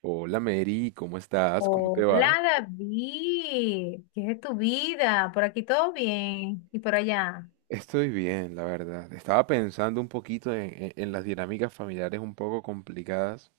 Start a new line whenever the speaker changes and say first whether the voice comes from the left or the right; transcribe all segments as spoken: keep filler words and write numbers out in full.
right: Hola Mary, ¿cómo estás? ¿Cómo te
left: Hola
right: va?
left: David, ¿qué es de tu vida? Por aquí todo bien y por allá.
right: Estoy bien, la verdad. Estaba pensando un poquito en, en- en las dinámicas familiares un poco complicadas,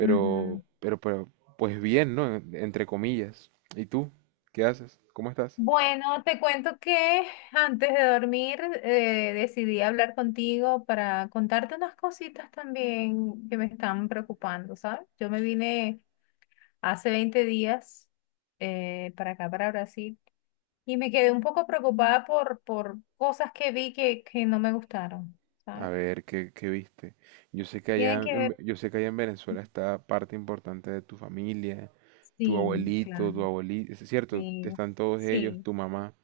left: Ujú.
right: pero, pero, pues bien, ¿no? En- Entre comillas. ¿Y tú? ¿Qué haces? ¿Cómo estás?
left: Bueno, te cuento que antes de dormir eh, decidí hablar contigo para contarte unas cositas también que me están preocupando, ¿sabes? Yo me vine hace veinte días eh, para acá, para Brasil, y me quedé un poco preocupada por, por cosas que vi que, que no me gustaron, ¿sabes?
right: A ver, ¿qué, qué viste? Yo sé que allá,
left: Tienen que
right: en Ve-
left: ver,
right: yo sé que allá en Venezuela está parte importante de tu familia, tu
left: sí,
right: abuelito, tu
left: claro.
right: abuelita, es cierto,
left: Sí,
right: están todos ellos,
left: sí,
right: tu mamá.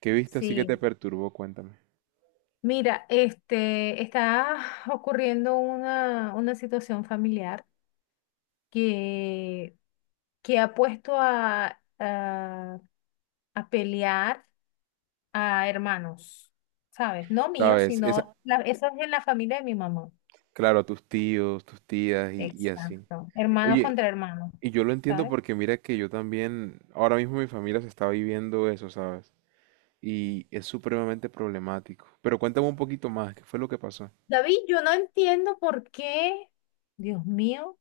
right: ¿Qué viste así que te
left: sí.
right: perturbó? Cuéntame.
left: Mira, este, está ocurriendo una, una situación familiar que, que ha puesto a, a, a pelear a hermanos, ¿sabes? No míos,
right: ¿Sabes? Esa,
left: sino la- eso es en la familia de mi mamá.
right: claro, a tus tíos, tus tías y, y así.
left: Exacto. Hermanos
right: Oye,
left: contra hermanos,
right: y yo lo entiendo
left: ¿sabes?
right: porque mira que yo también, ahora mismo mi familia se está viviendo eso, ¿sabes? Y es supremamente problemático. Pero cuéntame un poquito más, ¿qué fue lo que pasó?
left: David, yo no entiendo por qué, Dios mío,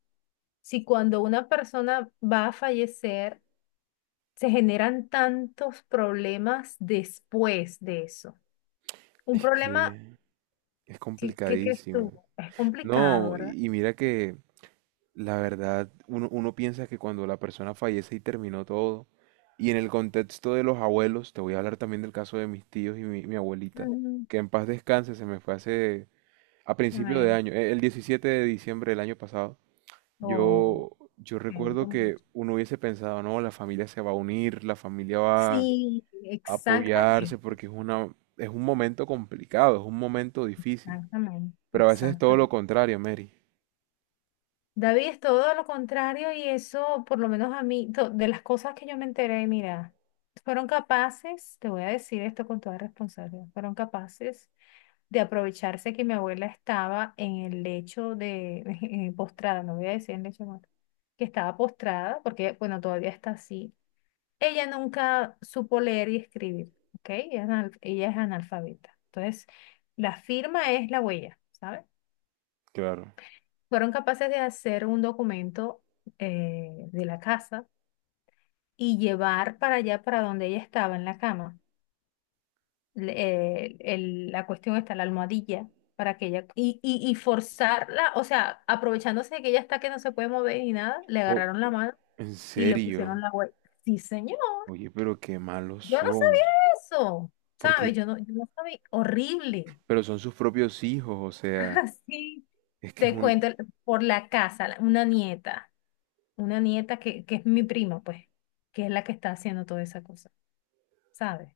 left: si cuando una persona va a fallecer, se generan tantos problemas después de eso. Un
right: Es
left: problema,
right: que es
left: ¿qué, qué crees tú?
right: complicadísimo.
left: Es complicado,
right: No,
left: ¿verdad?
right: y, y mira que la verdad, uno, uno piensa que cuando la persona fallece y terminó todo, y en el contexto de los abuelos, te voy a hablar también del caso de mis tíos y mi, mi abuelita,
left: Mm,
right: que en paz descanse, se me fue hace a principio de
left: amén.
right: año, eh, el diecisiete de diciembre del año pasado.
left: Oh,
right: Yo, yo
left: siento
right: recuerdo que
left: mucho.
right: uno hubiese pensado, no, la familia se va a unir, la familia va a
left: Sí,
right: apoyarse
left: exactamente,
right: porque es una, es un momento complicado, es un momento difícil.
left: exactamente,
right: Pero a veces es todo lo
left: exactamente.
right: contrario, Mary.
left: David es todo lo contrario y eso, por lo menos a mí, to- de las cosas que yo me enteré, mira, fueron capaces, te voy a decir esto con toda responsabilidad, fueron capaces de aprovecharse que mi abuela estaba en el lecho de postrada, no voy a decir en lecho de muerte, que estaba postrada, porque bueno, todavía está así. Ella nunca supo leer y escribir, ¿ok? Ella es, anal- ella es analfabeta. Entonces, la firma es la huella, ¿sabes?
right: Claro.
left: Fueron capaces de hacer un documento eh, de la casa y llevar para allá, para donde ella estaba en la cama. le- eh, el- la cuestión está la almohadilla para que ella y, y, y forzarla, o sea, aprovechándose de que ella está que no se puede mover ni nada, le
right: Oh,
left: agarraron la mano
right: en
left: y le
right: serio.
left: pusieron la huella. Sí, señor,
right: Oye, pero qué malos
left: yo no
right: son.
left: sabía eso,
right: Porque,
left: ¿sabes? Yo no, yo no sabía, horrible.
right: pero son sus propios hijos, o sea,
left: Así
right: es que es
left: te
right: un...
left: cuento por la casa, la- una nieta, una nieta que, que es mi prima, pues, que es la que está haciendo toda esa cosa, ¿sabes?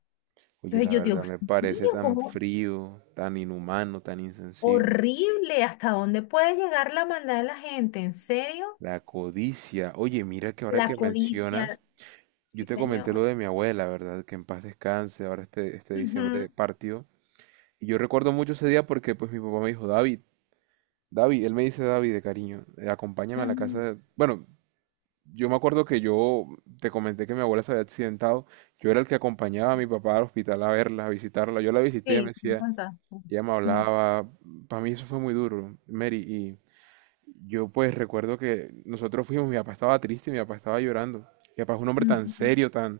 right: Oye,
left: Entonces
right: la
left: yo,
right: verdad me
left: Dios
right: parece
left: mío,
right: tan
left: ¿cómo?
right: frío, tan inhumano, tan insensible.
left: Horrible, ¿hasta dónde puede llegar la maldad de la gente? ¿En serio?
right: La codicia. Oye, mira que ahora
left: La
right: que mencionas,
left: codicia.
right: yo
left: Sí,
right: te comenté
left: señor.
right: lo de mi abuela, ¿verdad? Que en paz descanse, ahora este, este diciembre
left: Ujú,
right: partió. Y yo recuerdo mucho ese día porque pues mi papá me dijo, David, David, él me dice David de cariño, eh, acompáñame a la casa
left: ujú.
right: de-". Bueno, yo me acuerdo que yo te comenté que mi abuela se había accidentado, yo era el que acompañaba a mi papá al hospital a verla, a visitarla, yo la visité, ella me
left: Sí, me
right: decía,
left: contaste.
right: ella me
left: Sí.
right: hablaba, para mí eso fue muy duro, Mary, yo pues recuerdo que nosotros fuimos, mi papá estaba triste, mi papá estaba llorando. Mi papá es un hombre tan
left: Ujú.
right: serio, tan...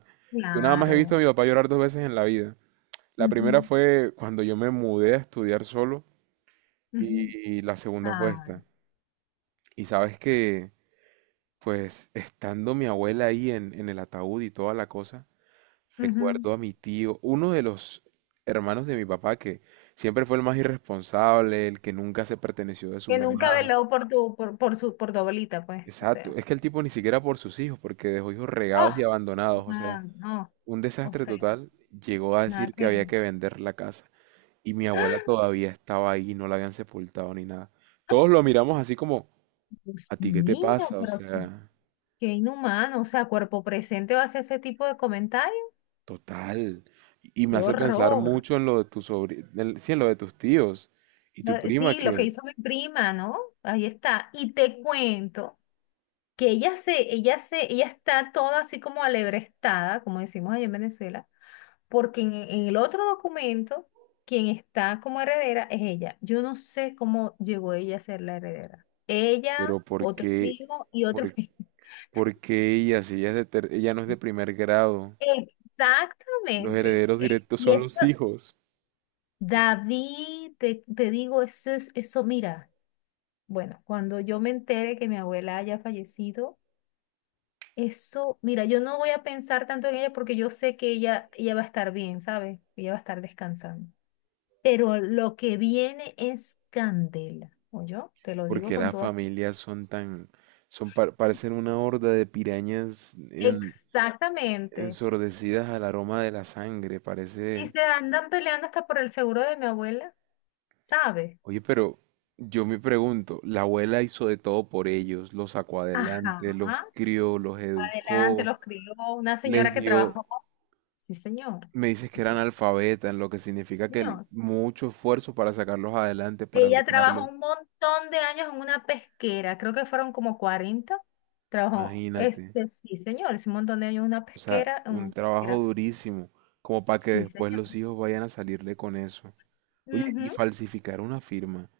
right: Yo nada más he visto a
left: Claro.
right: mi papá llorar dos veces en la vida. La primera
left: Ujú,
right: fue cuando yo me mudé a estudiar solo
left: ujú.
right: y, y la segunda fue
left: Ay,
right: esta. Y sabes que, pues, estando mi abuela ahí en, en el ataúd y toda la cosa,
left: ujú.
right: recuerdo a mi tío, uno de los hermanos de mi papá que siempre fue el más irresponsable, el que nunca se perteneció de su
left: Que nunca
right: mamá.
left: veló por tu, por, por su, por tu abuelita, pues. O
right: Exacto,
left: sea.
right: es que el tipo ni siquiera por sus hijos, porque dejó hijos regados y
left: Ah,
right: abandonados, o sea,
left: ah, no.
right: un
left: O
right: desastre
left: sea,
right: total, llegó a
left: nada
right: decir
left: que
right: que
left: ver.
right: había que vender la casa y mi abuela
left: ¡Ah!
right: todavía estaba ahí, no la habían sepultado ni nada. Todos lo miramos así como, ¿a
left: Dios
right: ti qué te
left: mío,
right: pasa? O
left: pero qué,
right: sea,
left: qué inhumano. O sea, cuerpo presente va a hacer ese tipo de comentarios.
right: total. Y y me
left: Qué
right: hace pensar
left: horror.
right: mucho en lo de tus sobrinos, sí, en lo de tus tíos y tu
left: Lo-
right: prima
left: Sí, lo que
right: que,
left: hizo mi prima, ¿no? Ahí está. Y te cuento que ella se, ella se, ella está toda así como alebrestada, como decimos allá en Venezuela, porque en, en el otro documento, quien está como heredera es ella. Yo no sé cómo llegó ella a ser la heredera. Ella,
right: pero ¿por
left: otro
right: qué,
left: primo y otro
right: por,
left: primo.
right: por qué ella, si ella es de ter- ella no es de primer grado? Los
left: Exactamente.
right: herederos
left: Eh,
right: directos
left: Y
right: son
left: eso,
right: los hijos.
left: David, te, te digo, eso es, eso, mira. Bueno, cuando yo me entere que mi abuela haya fallecido, eso, mira, yo no voy a pensar tanto en ella porque yo sé que ella, ella va a estar bien, ¿sabes? Ella va a estar descansando. Pero lo que viene es candela, o yo te lo digo
right: Porque
left: con
right: las
left: todas.
right: familias son tan, son par- parecen una horda de pirañas en-
left: Exactamente.
right: ensordecidas al aroma de la sangre,
left: Si
right: parece.
left: se andan peleando hasta por el seguro de mi abuela, ¿sabes?
right: Oye, pero yo me pregunto, la abuela hizo de todo por ellos, los sacó adelante,
left: Ajá.
right: los crió, los
left: Adelante,
right: educó,
left: los crió una
right: les
left: señora que
right: dio,
left: trabajó. Sí, señor.
right: me dices
left: Sí,
right: que eran
left: sí,
right: alfabetas, lo que significa que el-
left: señor.
right: mucho esfuerzo para sacarlos adelante, para
left: Ella trabajó
right: educarlos.
left: un montón de años en una pesquera, creo que fueron como cuarenta Trabajó,
right: Imagínate,
left: este, sí, señor, es un montón de años en una
right: o sea,
left: pesquera, en
right: un
left: una
right: trabajo
left: pesquera,
right: durísimo, como para que
left: Sí,
right: después
left: señor.
right: los hijos vayan a salirle con eso. Oye, y
left: Ujú.
right: falsificar una firma,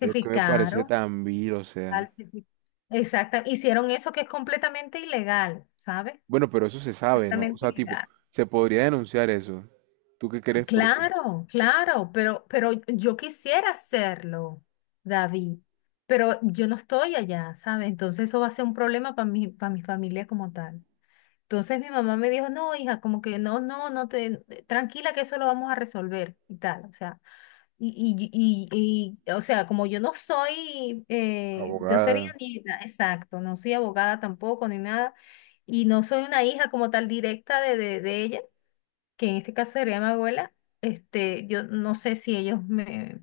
right: lo que me parece tan vil, o sea.
left: falsificaron. Exacto, hicieron eso que es completamente ilegal, ¿sabes?
right: Bueno, pero eso se sabe, ¿no? O
left: Completamente
right: sea, tipo,
left: ilegal.
right: se podría denunciar eso. ¿Tú qué
left: Ah,
right: crees? Porque
left: claro, claro, pero, pero yo quisiera hacerlo, David, pero yo no estoy allá, ¿sabes? Entonces eso va a ser un problema para mi, para mi familia como tal. Entonces mi mamá me dijo, no, hija, como que no, no, no te, tranquila que eso lo vamos a resolver y tal, o sea, y, y, y, y, o sea, como yo no soy, eh, yo sería
right: abogada.
left: nieta, exacto, no soy abogada tampoco ni nada, y no soy una hija como tal directa de, de, de ella, que en este caso sería mi abuela, este, yo no sé si ellos me,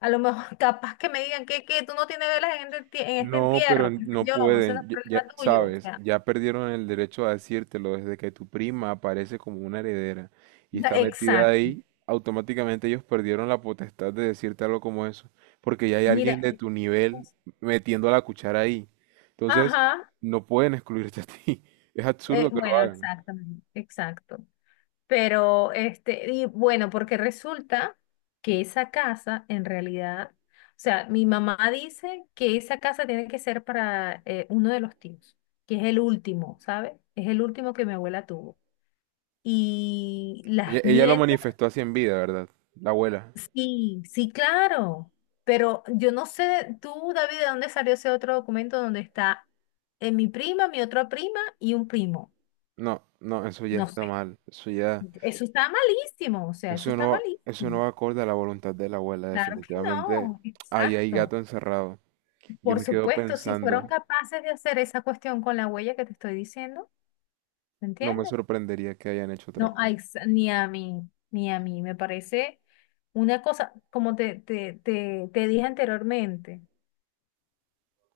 left: a lo mejor capaz que me digan que, que tú no tienes velas en este, en este,
right: No, pero
left: entierro,
right: n-
left: qué sé
right: no
left: yo, eso no es
right: pueden, ya, ya-
left: problema tuyo, o
right: sabes,
left: sea,
right: ya perdieron el derecho a decírtelo desde que tu prima aparece como una heredera y está metida
left: exacto,
right: ahí, automáticamente ellos perdieron la potestad de decirte algo como eso, porque ya hay
left: mira.
right: alguien de tu nivel metiendo la cuchara ahí. Entonces,
left: Ajá,
right: no pueden excluirte a ti. Es
left: eh,
right: absurdo que lo
left: bueno,
right: hagan.
left: exactamente, exacto. Pero, este, y bueno, porque resulta que esa casa, en realidad, o sea, mi mamá dice que esa casa tiene que ser para eh, uno de los tíos, que es el último, ¿sabes? Es el último que mi abuela tuvo. Y
right: Ella,
left: las
right: ella lo
left: nietas,
right: manifestó así en vida, ¿verdad? La abuela.
left: sí, sí, claro. Pero yo no sé, tú, David, ¿de dónde salió ese otro documento donde está eh, mi prima, mi otra prima y un primo?
right: No, no, eso ya
left: No
right: está
left: sé.
right: mal. Eso ya...
left: Eso está malísimo, o sea, eso
right: Eso
left: está
right: no, eso no
left: malísimo.
right: va acorde a la voluntad de la abuela,
left: Claro que
right: definitivamente.
left: no,
right: Ahí hay
left: exacto.
right: gato encerrado. Yo
left: Por
right: me quedo
left: supuesto, si
right: pensando,
left: fueron capaces de hacer esa cuestión con la huella que te estoy diciendo, ¿me
right: no me
left: entiendes?
right: sorprendería que hayan hecho otra
left: No, a
right: cosa.
left: ex- ni a mí, ni a mí, me parece una cosa, como te, te, te, te dije anteriormente,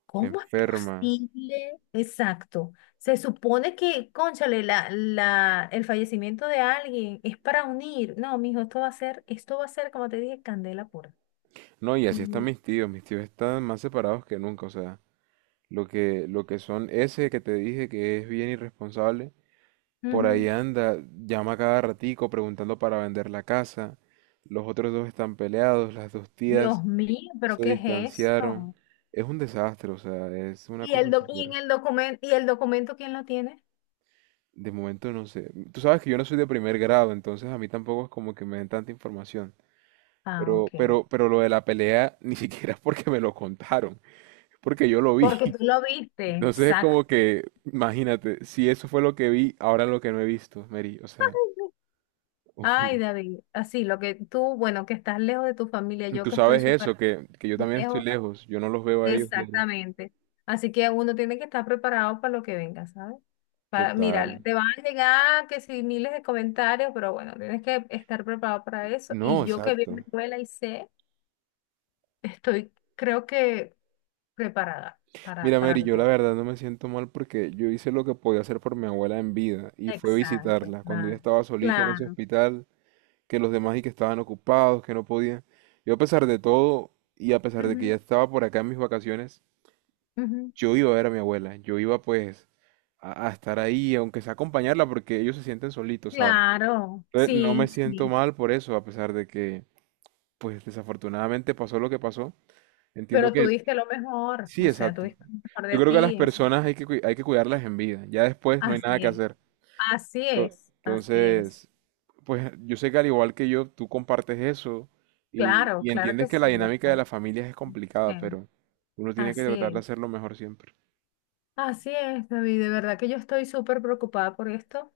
left: ¿cómo es
right: Enferma.
left: posible? Exacto. Se supone que, cónchale, la, la, el fallecimiento de alguien es para unir. No, mijo, esto va a ser, esto va a ser, como te dije, candela pura.
right: No, y
left: Y
right: así están mis tíos. Mis tíos están más separados que nunca. O sea, lo que, lo que son ese que te dije que es bien irresponsable, por ahí
left: Ujú.
right: anda, llama cada ratico preguntando para vender la casa. Los otros dos están peleados, las dos
left: Dios
right: tías
left: mío, pero
right: se
left: ¿qué es
right: distanciaron.
left: eso?
right: Es un desastre, o sea, es una
left: ¿Y el
right: cosa
left: doc- y en
right: súper...
left: el documento, y el documento quién lo tiene?
right: De momento no sé. Tú sabes que yo no soy de primer grado, entonces a mí tampoco es como que me den tanta información.
left: Ah,
right: Pero,
left: ok.
right: pero, pero lo de la pelea ni siquiera es porque me lo contaron, porque yo lo vi.
left: Porque tú lo viste,
right: Entonces es
left: exacto.
right: como que, imagínate, si eso fue lo que vi, ahora lo que no he visto, Mary. O sea,
left: Ay, David, así lo que tú, bueno, que estás lejos de tu familia, yo
right: tú
left: que estoy
right: sabes
left: súper
right: eso, que, que yo también estoy
left: lejos,
right: lejos, yo no los veo a ellos diario.
left: exactamente. Así que uno tiene que estar preparado para lo que venga, ¿sabes? Para, mira,
right: Total.
left: te van a llegar que si miles de comentarios, pero bueno, tienes que estar preparado para eso.
right: No,
left: Y yo que vivo en
right: exacto.
left: escuela y sé, estoy, creo que preparada para,
right: Mira,
left: para
right: Mary,
left: lo
right: yo
left: que
right: la
left: va.
right: verdad no me siento mal porque yo hice lo que podía hacer por mi abuela en vida y fue
left: Exacto,
right: visitarla. Cuando ella
left: claro,
right: estaba solita en ese
left: claro,
right: hospital, que los demás y que estaban ocupados, que no podían. Yo a pesar de todo y a pesar de que ya
left: ujú,
right: estaba por acá en mis vacaciones,
left: ujú,
right: yo iba a ver a mi abuela, yo iba pues a, a estar ahí, aunque sea acompañarla porque ellos se sienten solitos, ¿saben?
left: claro,
right: Entonces no me
left: sí,
right: siento
left: sí,
right: mal por eso, a pesar de que pues desafortunadamente pasó lo que pasó. Entiendo
left: pero tú
right: que
left: diste lo mejor,
right: sí,
left: o sea, tú
right: exacto.
left: diste lo mejor
right: Yo
left: de
right: creo que a las
left: ti, es-
right: personas hay que, cui- hay que cuidarlas en vida, ya después no hay nada
left: así
right: que
left: es,
right: hacer.
left: así
right: Co-
left: es, así es,
right: Entonces, pues yo sé que al igual que yo, tú compartes eso y,
left: claro,
right: y
left: claro que
right: entiendes que la
left: sí,
right: dinámica de
left: bastante,
right: las familias es complicada, pero uno tiene que
left: así
right: tratar de
left: es,
right: hacerlo mejor siempre.
left: así es, David, de verdad que yo estoy súper preocupada por esto.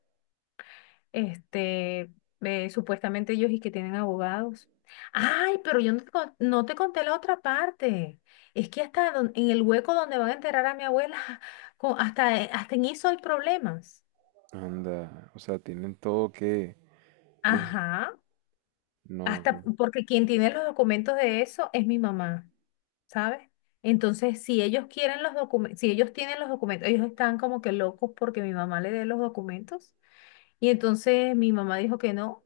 left: Este, eh, Supuestamente ellos y que tienen abogados. Ay, pero yo no te, con- no te conté la otra parte. Es que hasta don- en el hueco donde van a enterrar a mi abuela, con- hasta, eh, hasta en eso hay problemas.
right: Anda, o sea, tienen todo que... y es-
left: Ajá, hasta
right: No,
left: porque quien tiene los documentos de eso es mi mamá, ¿sabes? Entonces, si ellos quieren los documentos, si ellos tienen los documentos, ellos están como que locos porque mi mamá le dé los documentos. Y entonces mi mamá dijo que no.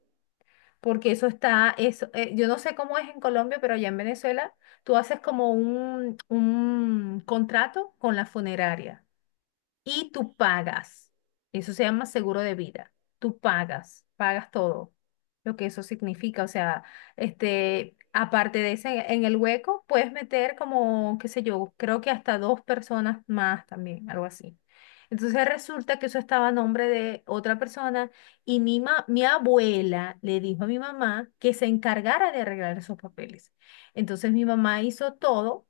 left: Porque eso está, eso, eh, yo no sé cómo es en Colombia, pero allá en Venezuela tú haces como un, un contrato con la funeraria y tú pagas. Eso se llama seguro de vida. Tú pagas, pagas todo lo que eso significa. O sea, este, aparte de ese, en el hueco puedes meter como, qué sé yo, creo que hasta dos personas más también, algo así. Entonces resulta que eso estaba a nombre de otra persona y mi, ma- mi abuela le dijo a mi mamá que se encargara de arreglar esos papeles. Entonces mi mamá hizo todo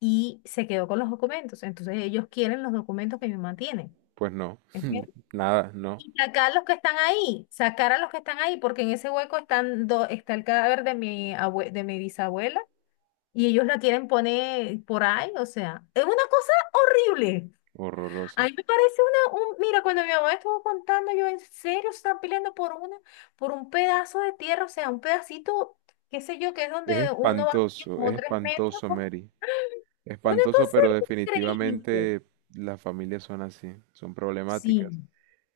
left: y se quedó con los documentos. Entonces ellos quieren los documentos que mi mamá tiene.
right: pues no,
left: ¿Entiendes?
right: nada, no,
left: Y sacar los que están ahí, sacar a los que están ahí, porque en ese hueco están do- está el cadáver de mi abue- de mi bisabuela y ellos la quieren poner por ahí, o sea, es una cosa horrible. A
right: horroroso.
left: mí me parece una, un- mira, cuando mi mamá estuvo contando, yo en serio se están peleando por una, por un pedazo de tierra, o sea, un pedacito, qué sé yo, que es donde
right: Es
left: uno va a
right: espantoso,
left: como
right: es
left: tres metros,
right: espantoso, Mary.
left: una
right: Espantoso,
left: cosa
right: pero
left: increíble.
right: definitivamente las familias son así, son
left: Sí,
right: problemáticas.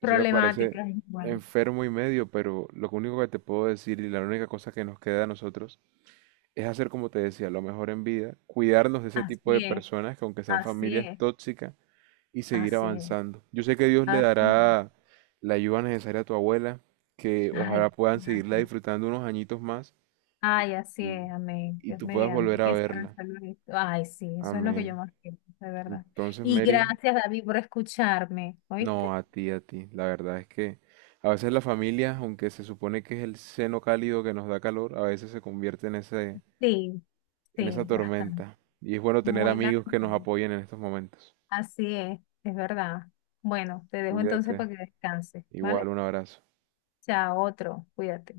right: Eso me ¿verdad? Parece
left: Y bueno,
right: enfermo y medio, pero lo único que te puedo decir y la única cosa que nos queda a nosotros es hacer como te decía, lo mejor en vida, cuidarnos de ese tipo de
left: así es,
right: personas que aunque sean
left: así
right: familias
left: es,
right: tóxicas y seguir
left: así es,
right: avanzando. Yo sé que Dios le
left: así es.
right: dará la ayuda necesaria a tu abuela, que
left: Ay,
right: ojalá puedan seguirla
left: gracias.
right: disfrutando unos añitos más
left: Ay, así
right: y,
left: es, amén.
right: y
left: Dios
right: tú puedas
left: mediante.
right: volver a
left: Que estará
right: verla.
left: salud esto. Ay, sí, eso es lo que yo
right: Amén.
left: más quiero, de verdad.
right: Entonces,
left: Y
right: Mary,
left: gracias, David, por escucharme. ¿Oíste?
right: no, a ti, a ti. La verdad es que a veces la familia, aunque se supone que es el seno cálido que nos da calor, a veces se convierte en ese,
left: Sí,
right: en
left: sí,
right: esa
left: bastante.
right: tormenta. Y es bueno tener
left: Muy
right: amigos que nos
left: lamentable.
right: apoyen en estos momentos.
left: Así es, es verdad. Bueno, te dejo entonces
right: Cuídate.
left: para que descanses, ¿vale?
right: Igual, un abrazo.
left: Chao, otro. Cuídate.